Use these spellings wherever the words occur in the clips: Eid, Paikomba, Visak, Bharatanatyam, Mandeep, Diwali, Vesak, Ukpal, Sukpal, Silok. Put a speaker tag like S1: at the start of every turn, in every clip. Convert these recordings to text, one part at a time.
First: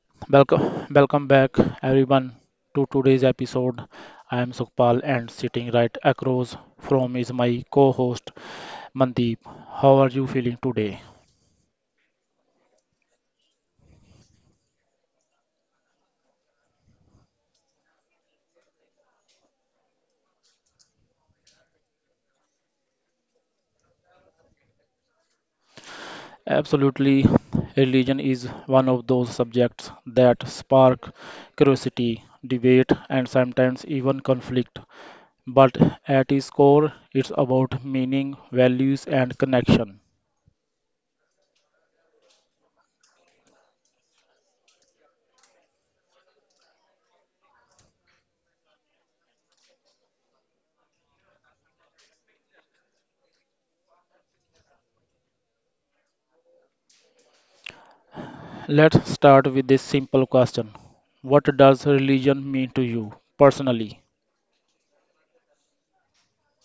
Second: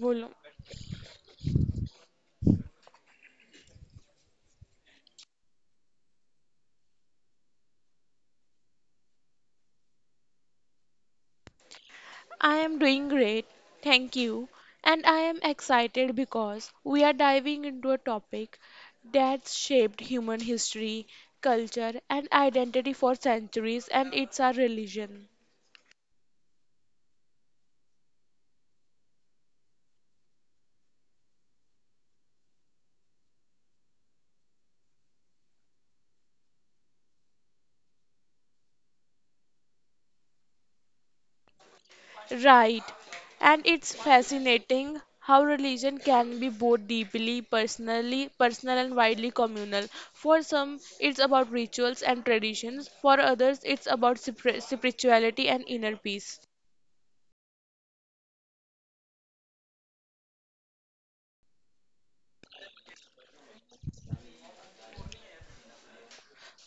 S1: Bolo.
S2: Welcome, welcome back, everyone, to today's episode. I am Sukpal, and sitting right across from is my co-host Mandeep. How are you feeling today?
S1: I am doing great, thank you. And I am excited because we are diving into a topic that's shaped human history, culture, and identity for centuries, and it's our religion.
S2: Absolutely, religion is one of those subjects that spark curiosity, debate, and sometimes even conflict. But at its core, it's about meaning, values, and connection.
S1: Right. And it's fascinating how religion can be both deeply personal and widely communal. For some, it's about rituals and traditions. For others, it's about spirituality and inner peace.
S2: Let's start with this simple question: What does religion mean to you personally?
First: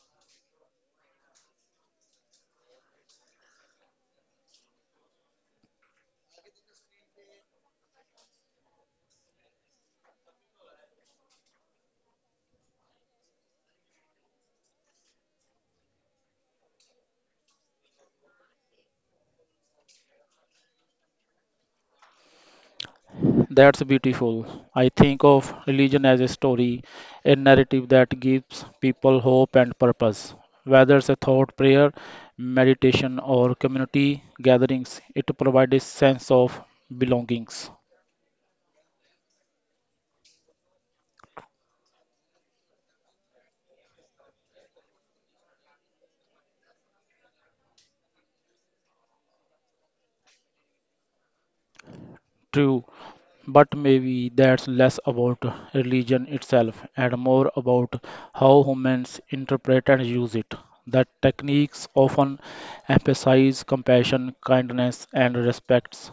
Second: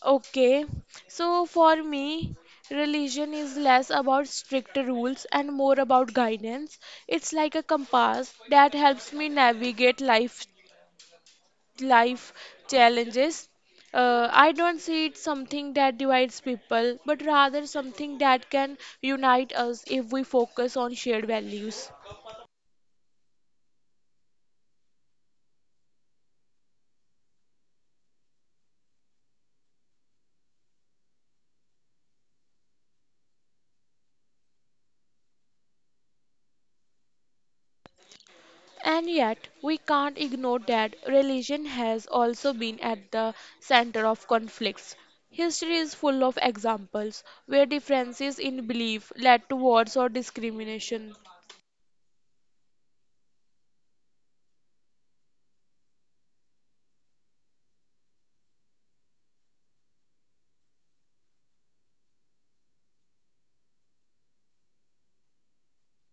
S1: Okay, so for me, religion is less about strict rules and more about guidance. It's like a compass that helps me navigate life challenges. I don't see it something that divides people, but rather something that can unite us if we focus on shared values.
S2: That's beautiful. I think of religion as a story, a narrative that gives people hope and purpose. Whether it's a thought, prayer, meditation, or community gatherings, it provides a sense of belongings.
S1: And yet, we can't ignore that religion has also been at the center of conflicts. History is full of examples where differences in belief led to wars or discrimination.
S2: True, but maybe that's less about religion itself and more about how humans interpret and use it. The techniques often emphasize compassion, kindness, and respect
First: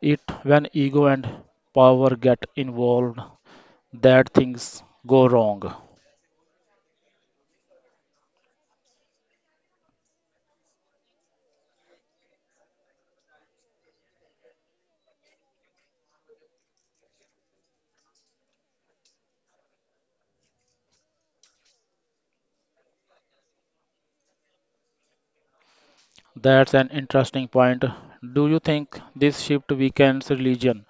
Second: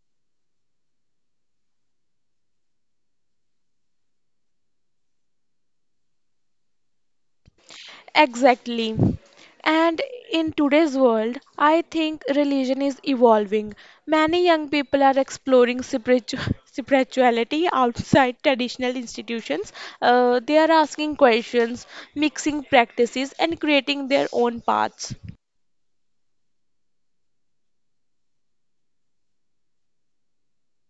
S2: it when ego and power get involved that things go wrong.
S1: Exactly. And in today's world, I think religion is evolving. Many young people are exploring spirituality outside traditional institutions. They are asking questions, mixing practices, and creating their own paths.
S2: That's an interesting point. Do you think this shift weakens religion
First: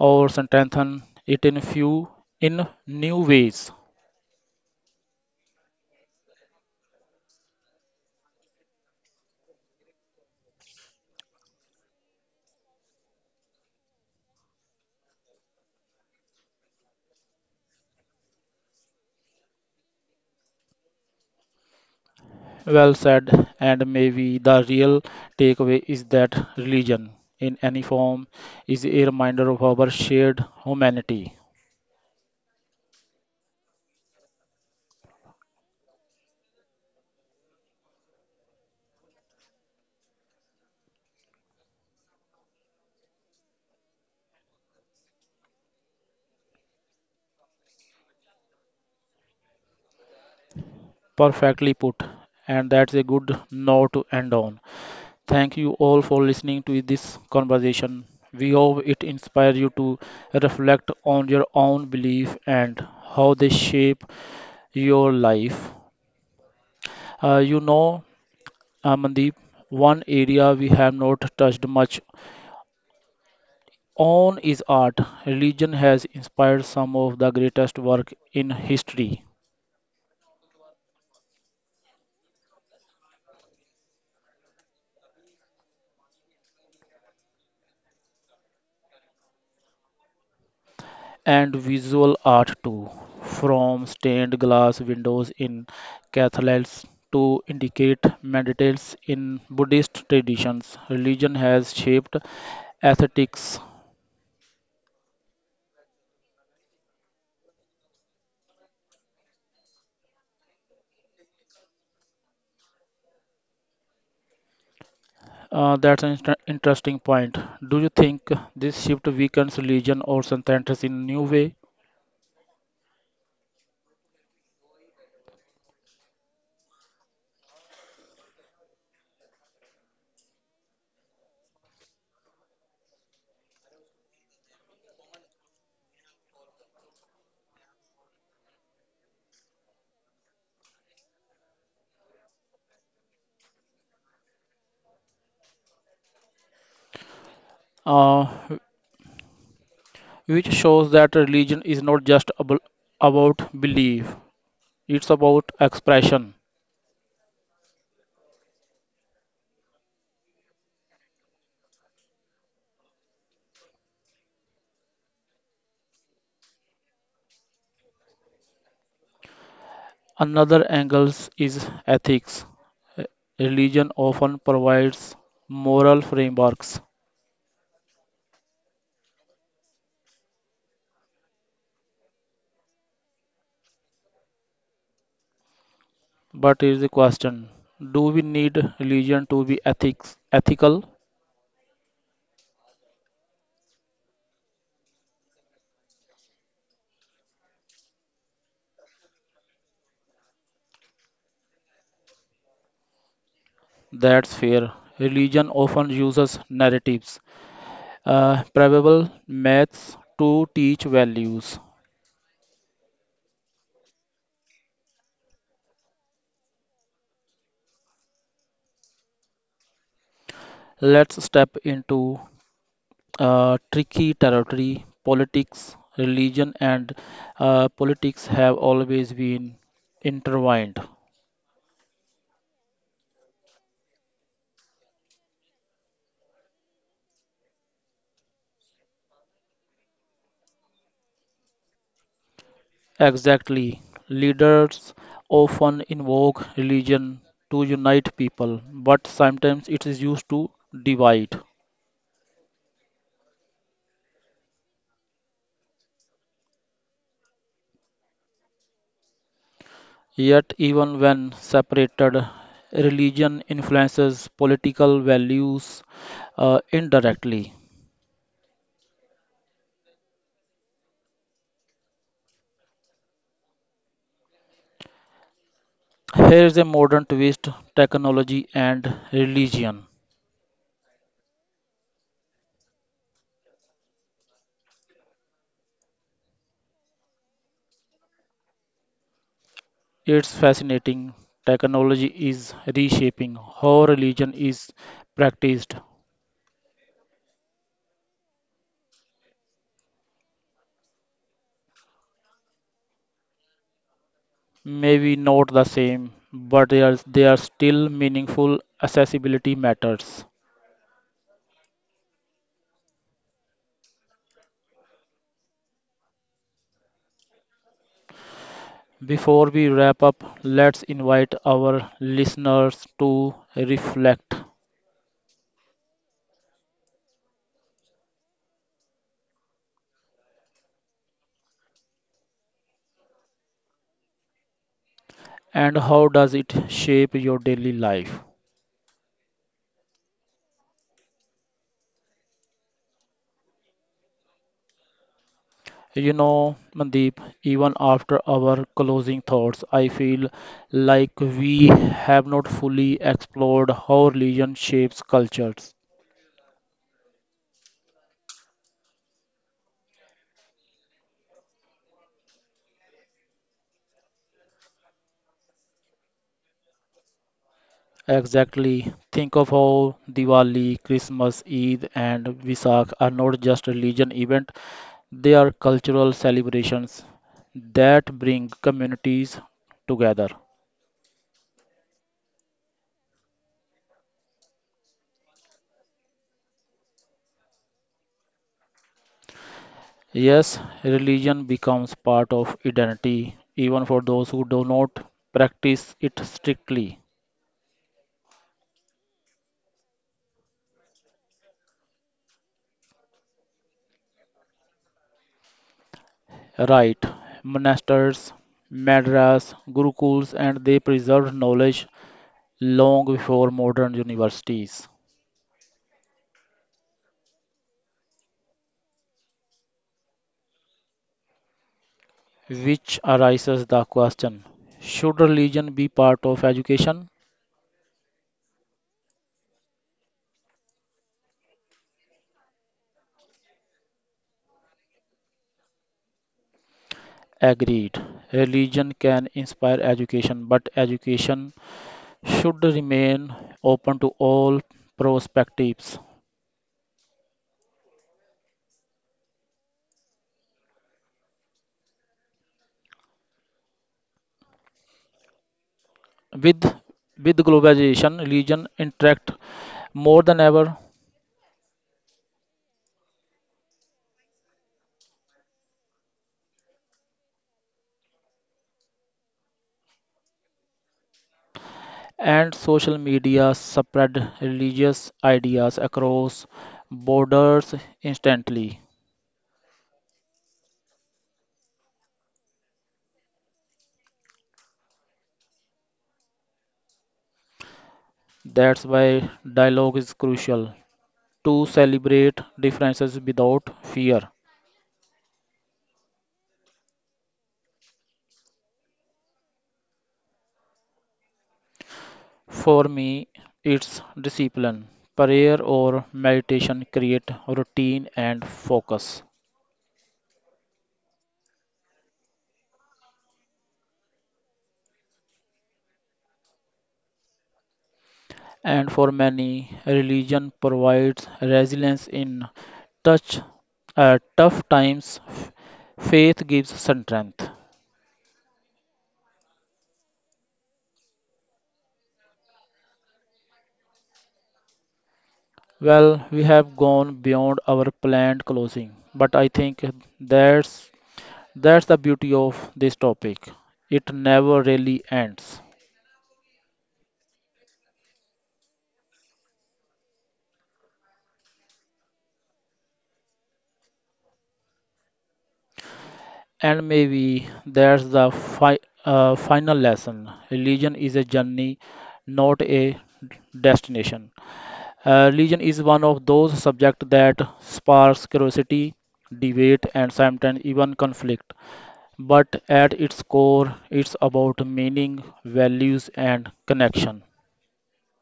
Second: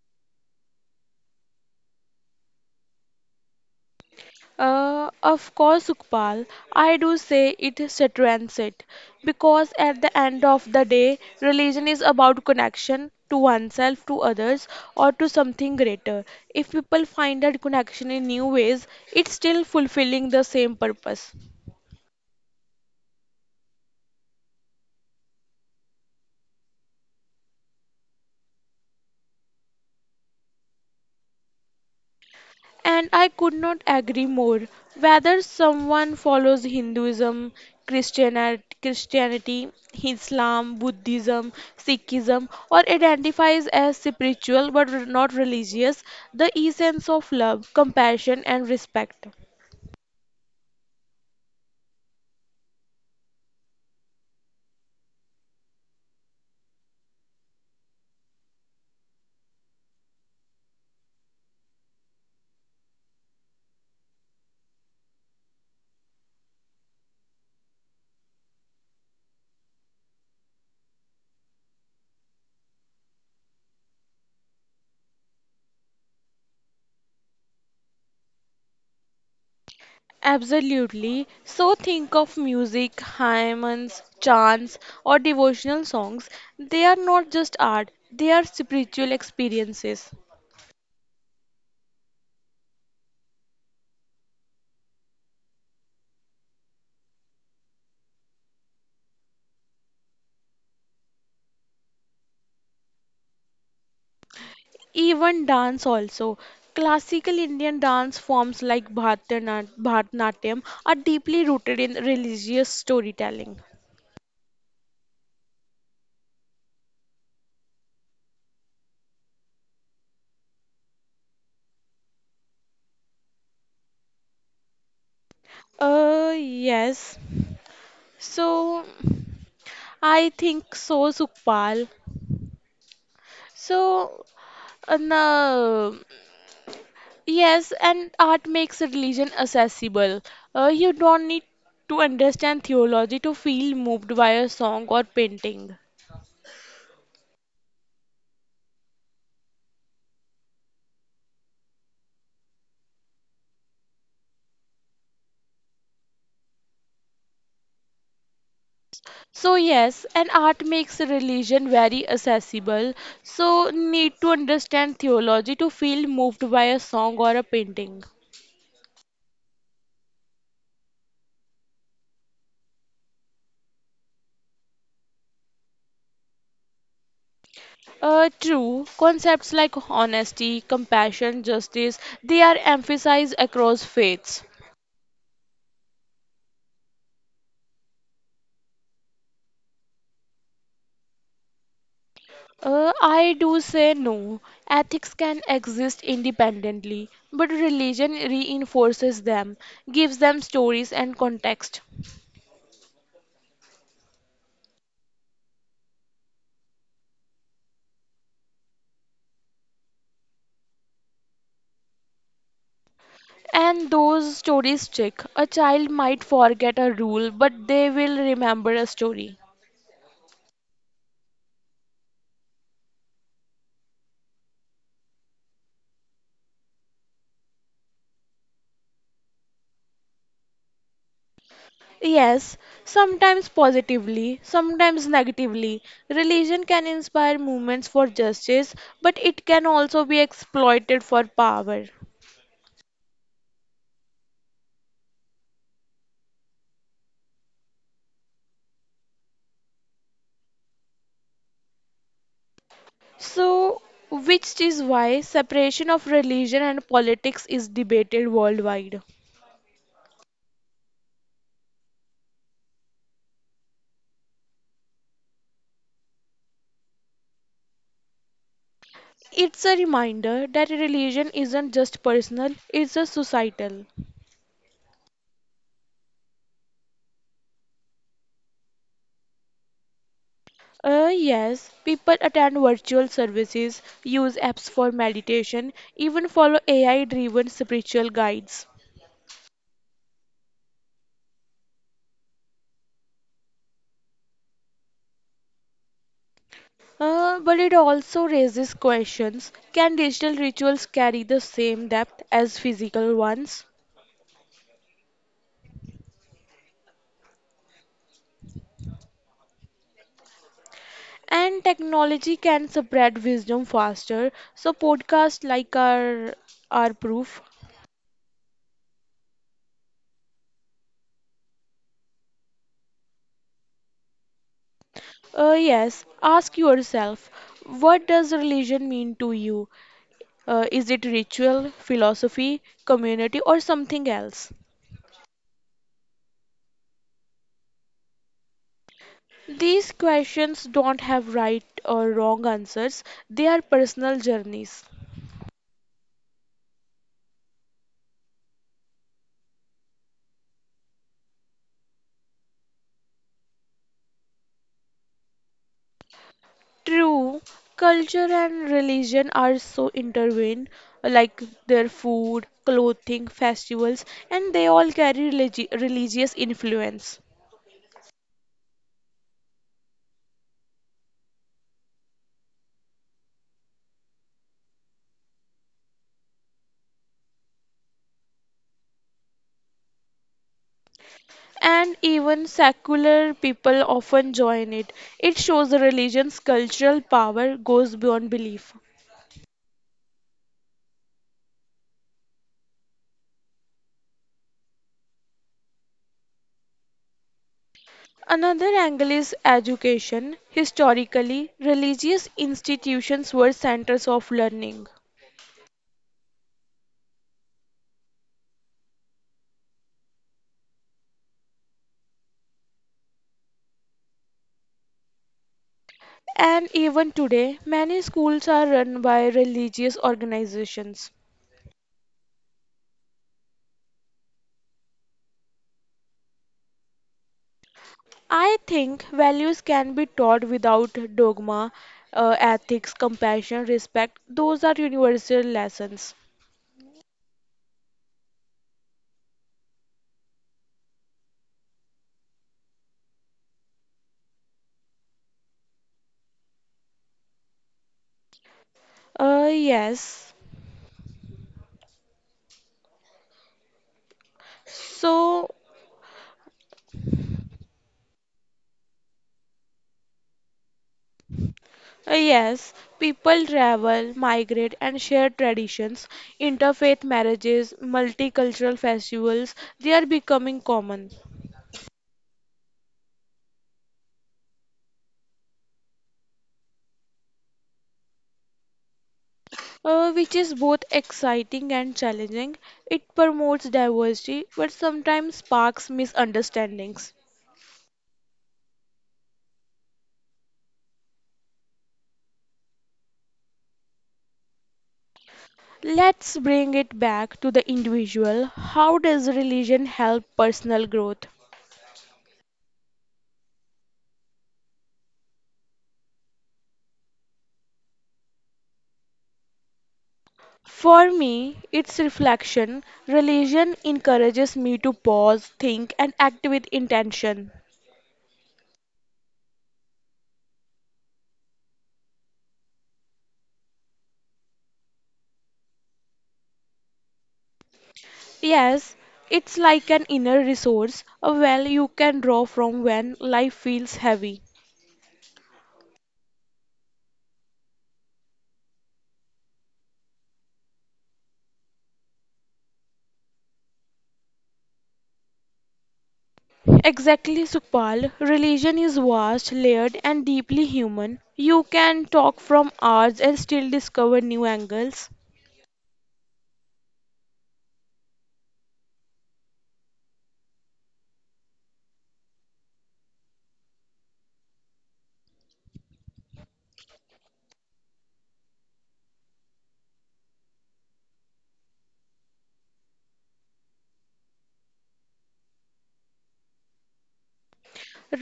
S2: or strengthens it in few in new ways?
S1: Of course, Ukpal, I do say it is a transit because at the end of the day, religion is about connection to oneself, to others, or to something greater. If people find that connection in new ways, it's still fulfilling the same purpose.
S2: Well said, and maybe the real takeaway is that religion in any form is a reminder of our shared humanity.
S1: And I could not agree more. Whether someone follows Hinduism, Christianity, Islam, Buddhism, Sikhism, or identifies as spiritual but not religious, the essence of love, compassion, and respect.
S2: Perfectly put, and that's a good note to end on. Thank you all for listening to this conversation. We hope it inspires you to reflect on your own belief and how they shape your life. Uh, you know, Mandeep, one area we have not touched much on is art. Religion has inspired some of the greatest work in history.
S1: Absolutely. So think of music, hymns, chants, or devotional songs. They are not just art, they are spiritual experiences.
S2: And visual art too, from stained glass windows in cathedrals to indicate meditates in Buddhist traditions. Religion has shaped aesthetics.
S1: Even dance also. Classical Indian dance forms like Bharatanatyam are deeply rooted in religious storytelling.
S2: That's an interesting point. Do you think this shift weakens religion or centers in new way?
S1: Uh, yes. So, I think so, Sukpal. So, no, yes, and art makes religion accessible. You don't need to understand theology to feel moved by a song or painting.
S2: Uh, which shows that religion is not just about belief; it's about expression.
S1: So yes, and art makes religion very accessible. So need to understand theology to feel moved by a song or a painting.
S2: Another angle is ethics. Re- Religion often provides moral frameworks,
S1: True, concepts like honesty, compassion, justice, they are emphasized across faiths.
S2: but is the question: Do we need religion to be ethics ethical?
S1: I do say no. Ethics can exist independently, but religion reinforces them, gives them stories and context.
S2: That's fair. Religion often uses narratives, probable myths to teach values.
S1: And those stories stick. A child might forget a rule, but they will remember a story.
S2: Let's step into tricky territory. Politics, religion, and politics have always been intertwined.
S1: Yes, sometimes positively, sometimes negatively. Religion can inspire movements for justice, but it can also be exploited for power.
S2: Exactly. Leaders often invoke religion to unite people, but sometimes it is used to divide.
S1: So, which is why separation of religion and politics is debated worldwide.
S2: Yet, even when separated, religion influences political values indirectly.
S1: It's a reminder that religion isn't just personal, it's a societal.
S2: Here is a modern twist technology and religion.
S1: Yes, people attend virtual services, use apps for meditation, even follow AI driven spiritual guides.
S2: It's fascinating. Technology is reshaping how religion is practiced.
S1: But it also raises questions, can digital rituals carry the same depth as physical ones?
S2: Maybe not the same, but they are still meaningful accessibility matters.
S1: And technology can spread wisdom faster, so podcasts like our are proof.
S2: Before we wrap up, let's invite our listeners to reflect.
S1: Yes, ask yourself, what does religion mean to you? Is it ritual, philosophy, community, or something else?
S2: And how does it shape your daily life?
S1: These questions don't have right or wrong answers, they are personal journeys.
S2: You know, Mandeep, even after our closing thoughts, I feel like we have not fully explored how religion shapes cultures.
S1: True, culture and religion are so intertwined, like their food, clothing, festivals, and they all carry religious influence.
S2: Exactly. Think of how Diwali, Christmas, Eid, and Visak are not just religion events; they are cultural celebrations that bring communities together.
S1: And even secular people often join it. It shows the religion's cultural power goes beyond belief.
S2: Yes, religion becomes part of identity, even for those who do not practice it strictly.
S1: Another angle is education. Historically, religious institutions were centers of learning.
S2: Right, monasteries, madras, gurukuls, and they preserved knowledge long before modern universities.
S1: And even today, many schools are run by religious organizations.
S2: Which arises the question should religion be part of education?
S1: I think values can be taught without dogma, ethics, compassion, respect. Those are universal lessons.
S2: Agreed. Religion can inspire education, but education should remain open to all perspectives.
S1: Uh, yes. So,
S2: With with globalization, religion interact more than ever,
S1: Yes, people travel, migrate, and share traditions. Interfaith marriages, multicultural festivals, they are becoming common,
S2: and social media spread religious ideas across borders instantly.
S1: which is both exciting and challenging. It promotes diversity but sometimes sparks misunderstandings.
S2: That's why dialogue is crucial to celebrate differences without fear.
S1: Let's bring it back to the individual. How does religion help personal growth?
S2: For me, it's discipline. Prayer or meditation create routine and focus.
S1: For me, it's reflection. Religion encourages me to pause, think, and act with intention.
S2: And for many, religion provides resilience in touch tough times. Faith gives strength.
S1: Yes, it's like an inner resource, a well you can draw from when life feels heavy.
S2: Well, we have gone beyond our planned closing, but I think that's that's the beauty of this topic. It never really ends.
S1: Exactly, Sukpal. Religion is vast, layered, and deeply human. You can talk from hours and still discover new angles.
S2: And maybe that's the final lesson. Religion is a journey, not a destination. Religion is one of those subjects that sparks curiosity, debate, and sometimes even conflict. But at its core, it's about meaning, values, and connection.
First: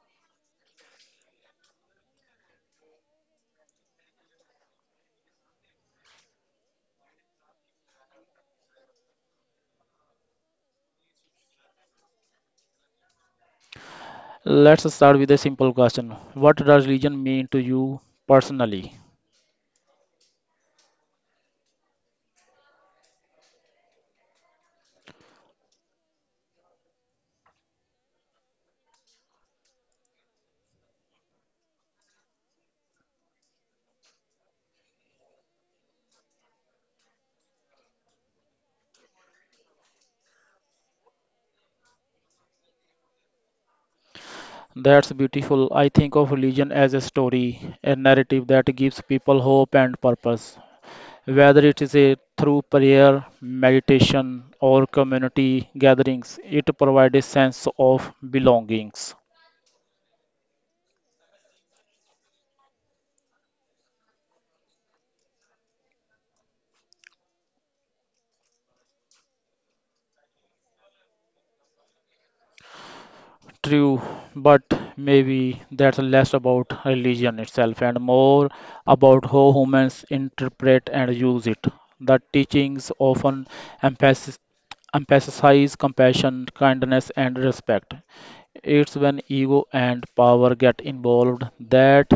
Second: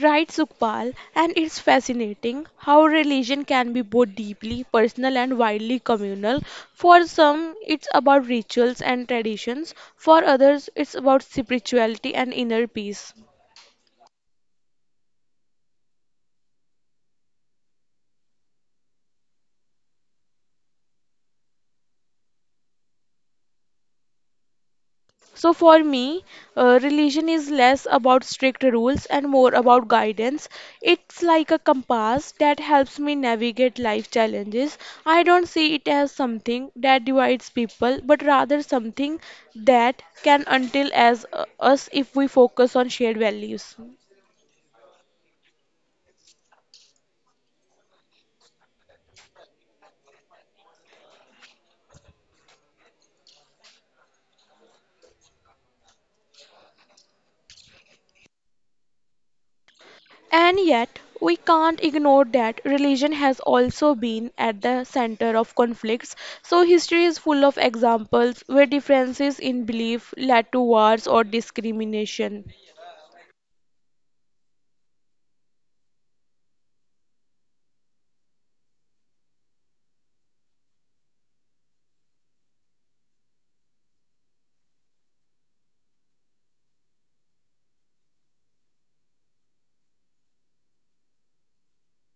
S1: Right, Sukpal, and it's fascinating how religion can be both deeply personal and widely communal. For some, it's about rituals and traditions, for others, it's about spirituality and inner peace.
S2: Let's start with a simple question: What does religion mean to you personally?
S1: So for me, religion is less about strict rules and more about guidance. It's like a compass that helps me navigate life challenges. I don't see it as something that divides people, but rather something that can until as us if we focus on shared values.
S2: That's beautiful. I think of religion as a story, a narrative that gives people hope and purpose. Whether it is a, through prayer, meditation, or community gatherings, it provides a sense of belongings.
S1: And yet, we can't ignore that religion has also been at the center of conflicts. So, history is full of examples where differences in belief led to wars or discrimination.
S2: True, but maybe that's less about religion itself and more about how humans interpret and use it. The teachings often emphasis, emphasize compassion, kindness, and respect. It's when ego and power get involved that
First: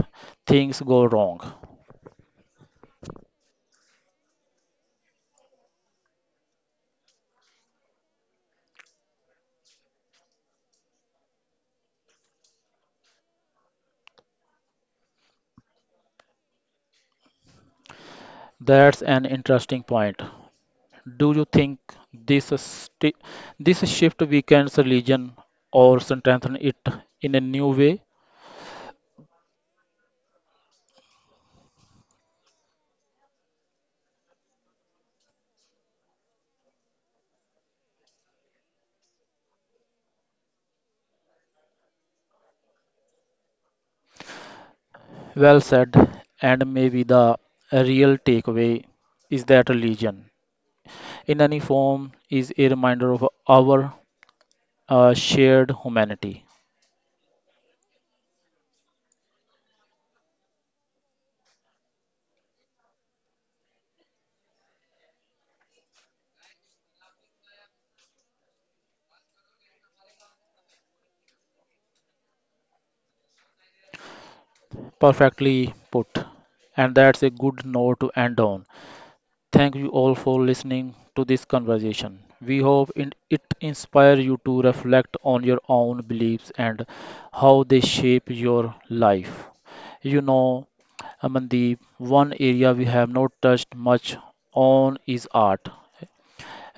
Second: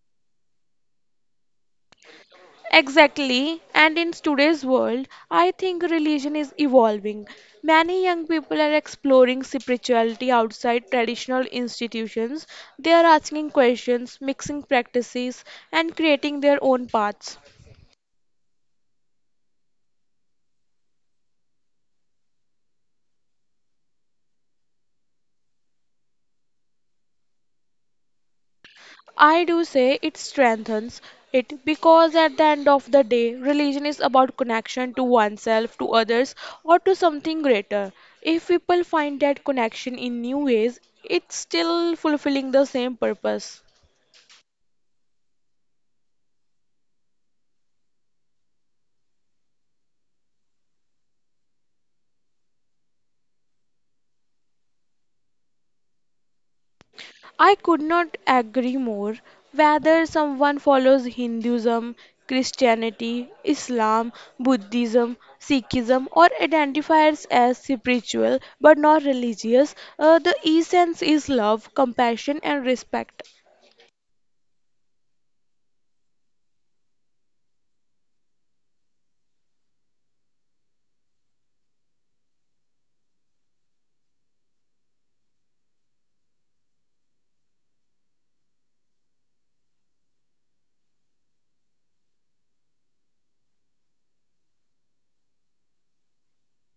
S2: things go wrong.
S1: Exactly. And in today's world, I think religion is evolving. Many young people are exploring spirituality outside traditional institutions. They are asking questions, mixing practices, and creating their own paths.
S2: That's an interesting point. Do you think this sti- this shift weakens religion or strengthens it in a new way?
S1: I do say it strengthens it because at the end of the day, religion is about connection to oneself, to others, or to something greater. If people find that connection in new ways, it's still fulfilling the same purpose.
S2: Well said, and maybe the real takeaway is that religion, in any form, is a reminder of our shared humanity.
S1: I could not agree more. Whether someone follows Hinduism, Christianity, Islam, Buddhism, Sikhism, or identifies as spiritual but not religious, the essence is love, compassion, and respect.
S2: Perfectly put, and that's a good note to end on. Thank you all for listening to this conversation. We hope it inspires you to reflect on your own beliefs and how they shape your life. You know, Amandeep, one area we have not touched much on is art.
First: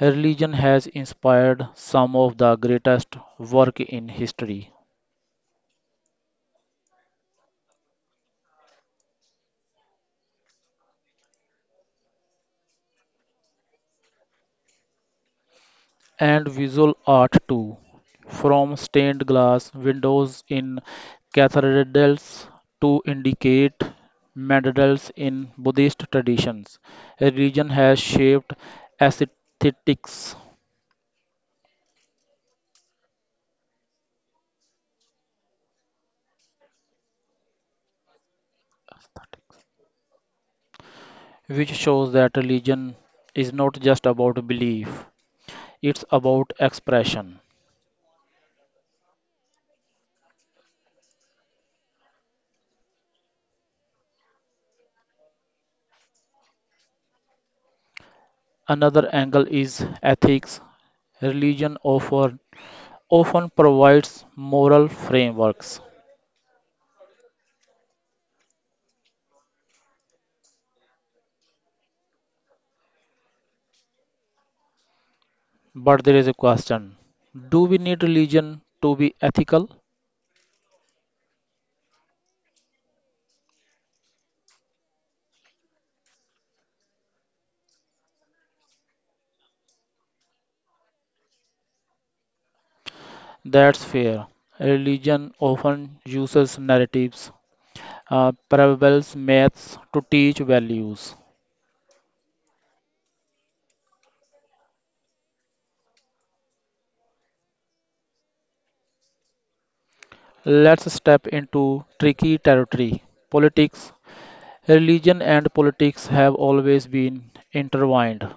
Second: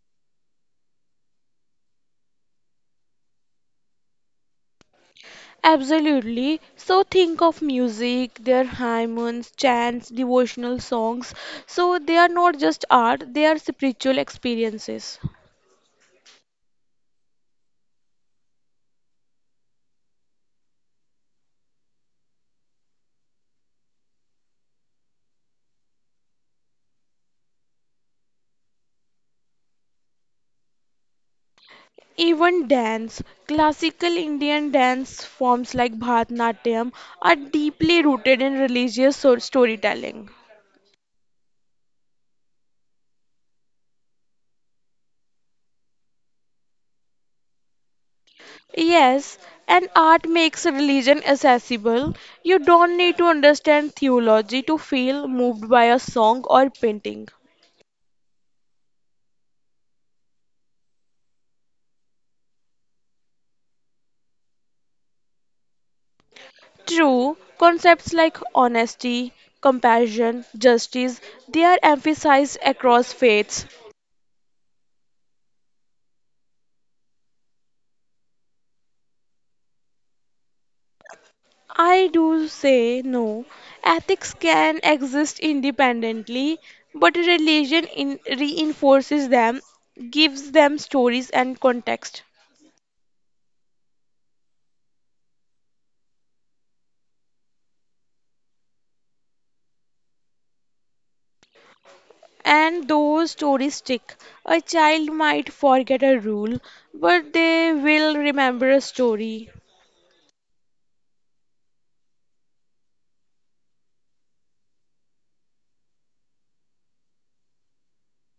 S2: Religion has inspired some of the greatest work in history.
S1: Absolutely. So think of music, their hymns, chants, devotional songs. So they are not just art, they are spiritual experiences.
S2: And visual art too, from stained glass windows in cathedrals to indicate medals in Buddhist traditions. Religion has shaped aesthetics,
S1: Even dance, classical Indian dance forms like Bharatanatyam are deeply rooted in religious storytelling.
S2: which shows that religion is not just about belief, it's about expression.
S1: Yes, and art makes religion accessible. You don't need to understand theology to feel moved by a song or painting.
S2: Another angle is ethics. Religion often, often provides moral frameworks.
S1: True, concepts like honesty, compassion, justice, they are emphasized across faiths.
S2: But there is a question: do we need religion to be ethical?
S1: I do say no. Ethics can exist independently, but religion in reinforces them, gives them stories and context.
S2: That's fair. Religion often uses narratives, parables, myths to teach values.
S1: And those stories stick. A child might forget a rule, but they will remember a story.
S2: Let's step into tricky territory politics. Religion and politics have always been intertwined.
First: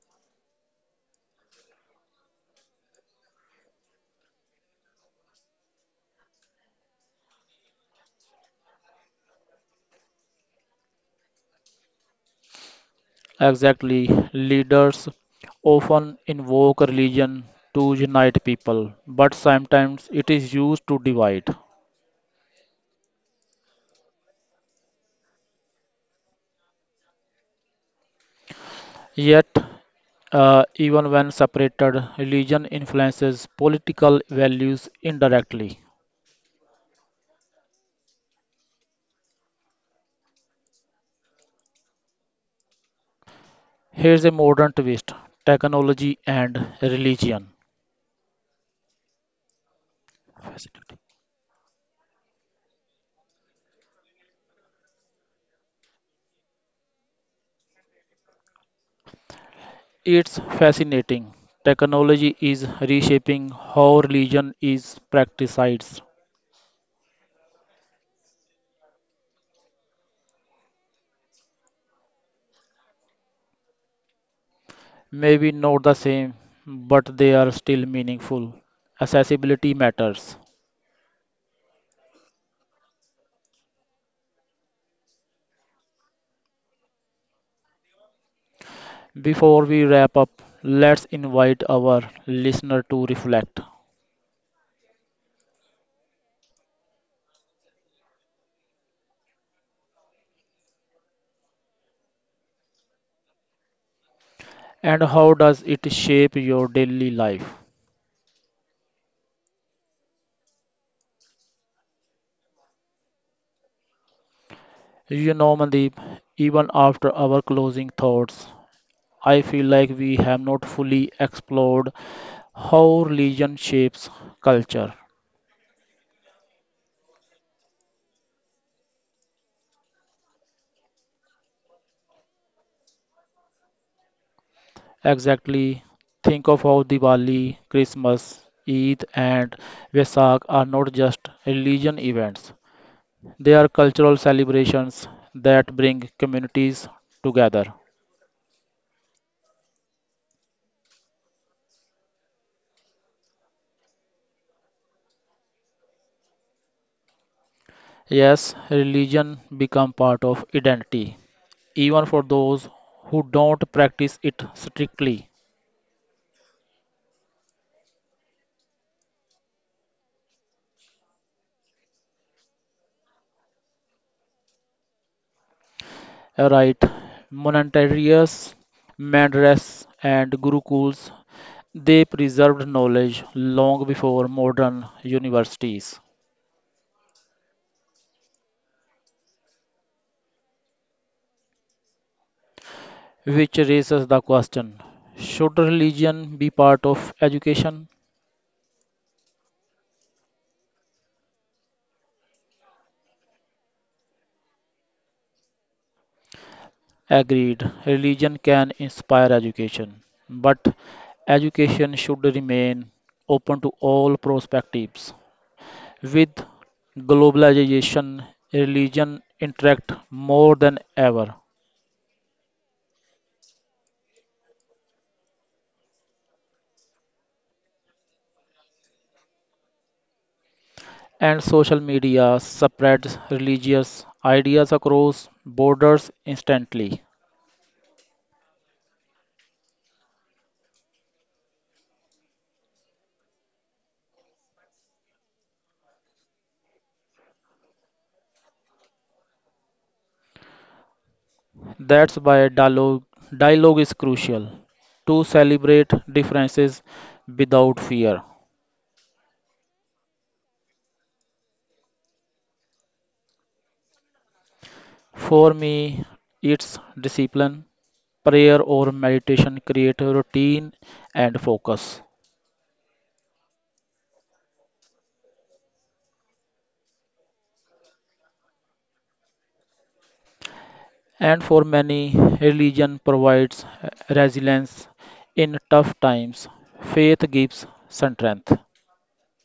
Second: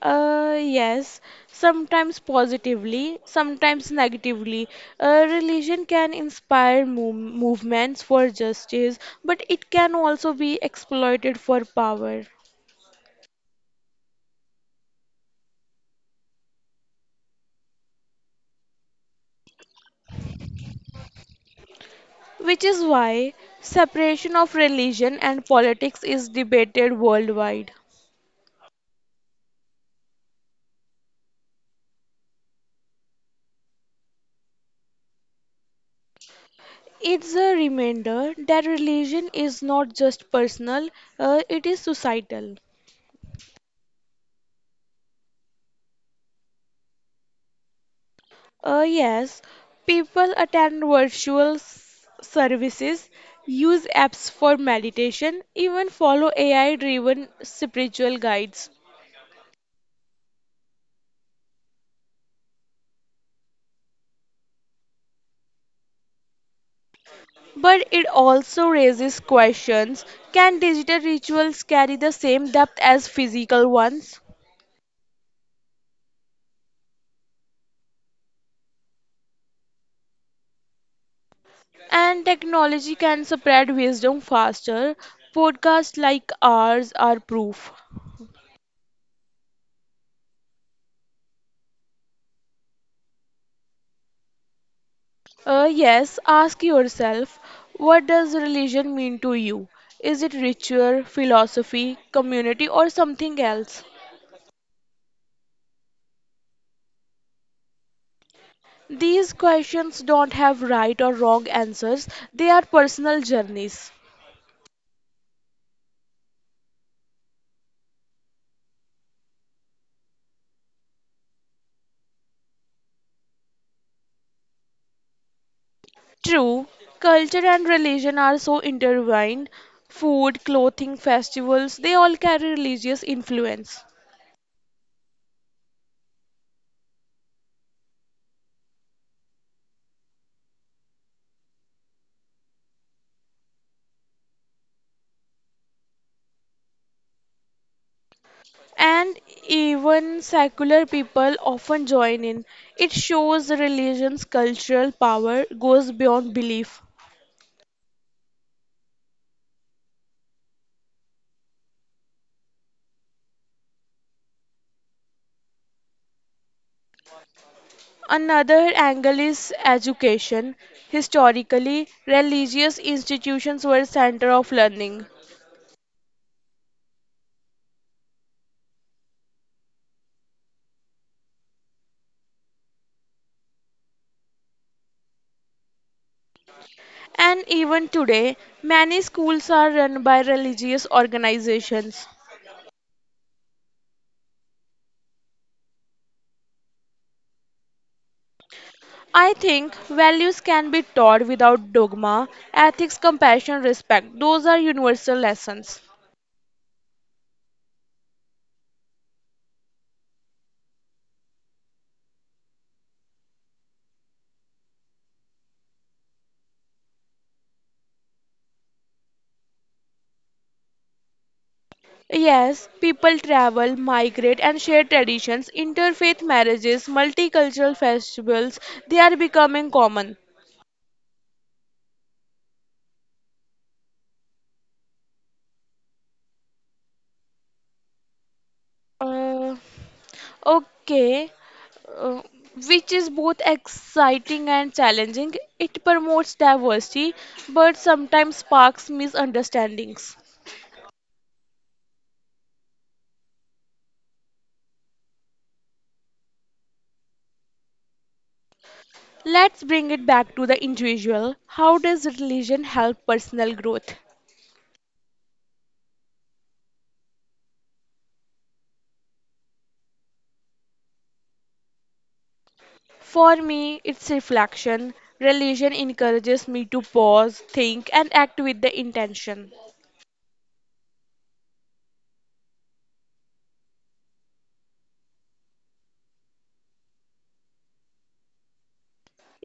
S1: Yes, sometimes positively, sometimes negatively. Religion can inspire movements for justice, but it can also be exploited for power.
S2: Exactly, leaders often invoke religion to unite people, but sometimes it is used to divide.
S1: Which is why separation of religion and politics is debated worldwide.
S2: Yet, even when separated, religion influences political values indirectly.
S1: It's a reminder that religion is not just personal, it is societal.
S2: Here's a modern twist technology and religion.
S1: Yes, people attend
S2: Fascinating.
S1: virtual services, use apps for meditation, even follow AI driven spiritual guides.
S2: It's fascinating. Technology is reshaping how religion is practiced.
S1: But it also raises questions, can digital rituals carry the same depth as physical ones?
S2: Maybe not the same, but they are still meaningful. Accessibility matters.
S1: And technology can spread wisdom faster. Podcasts like ours are proof.
S2: Before we wrap up, let's invite our listener to reflect.
S1: Yes, ask yourself, what does religion mean to you? Is it ritual, philosophy, community, or something else?
S2: And how does it shape your daily life?
S1: These questions don't have right or wrong answers, they are personal journeys.
S2: You know, Mandeep, even after our closing thoughts, I feel like we have not fully explored how religion shapes culture.
S1: True, culture and religion are so intertwined. Food, clothing, festivals, they all carry religious influence.
S2: Exactly, think of how Diwali, Christmas, Eid, and Vesak are not just religion events, they are cultural celebrations that bring communities together.
S1: And even secular people often join in. It shows religion's cultural power goes beyond belief.
S2: Yes, religion become part of identity, even for those who don't practice it strictly.
S1: Another angle is education. Historically, religious institutions were center of learning.
S2: Right, monasteries, mandras, and gurukuls they preserved knowledge long before modern universities,
S1: And even today, many schools are run by religious organizations.
S2: which raises the question: Should religion be part of education?
S1: I think values can be taught without dogma, ethics, compassion, respect. Those are universal lessons.
S2: Agreed, religion can inspire education, but education should remain open to all perspectives. With globalization, religion interact more than ever,
S1: Yes, people travel, migrate, and share traditions. Interfaith marriages, multicultural festivals, they are becoming common.
S2: and social media spreads religious ideas across borders instantly.
S1: Uh, okay, uh, which is both exciting and challenging. It promotes diversity, but sometimes sparks misunderstandings.
S2: That's why dialogue is crucial to celebrate differences without fear.
S1: Let's bring it back to the individual. How does religion help personal growth?
S2: For me, it's discipline, prayer or meditation create a routine and focus.
S1: For me, it's reflection. Religion encourages me to pause, think, and act with the intention.
S2: And for many, religion provides resilience in tough times. Faith gives strength.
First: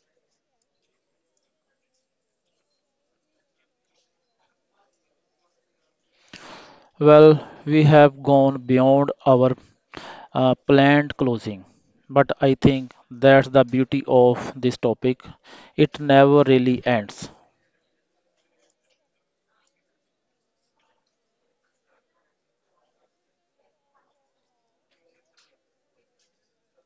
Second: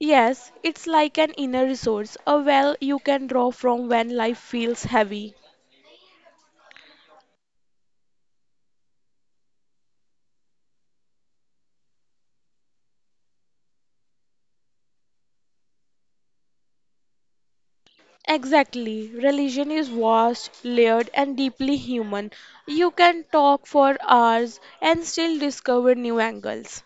S1: Yes, it's like an inner resource, a well you can draw from when life feels heavy.
S2: Well, we have gone beyond our planned closing, but I think that's the beauty of this topic. It never really ends.
S1: Exactly. Religion is vast, layered, and deeply human. You can talk for hours and still discover new angles.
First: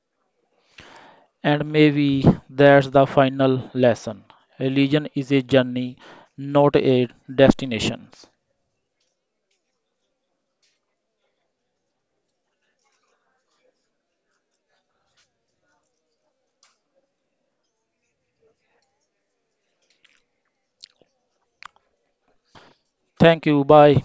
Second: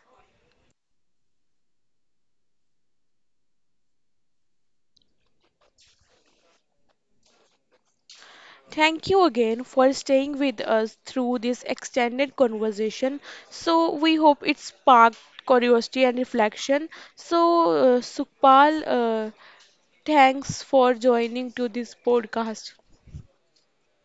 S2: And maybe that's the final lesson. Religion is a journey, not a destination.
S1: Thank you again for staying with us through this extended conversation. So, we hope it sparked curiosity and reflection. Sukpal, thanks for joining to this podcast.
S2: Thank you. Bye.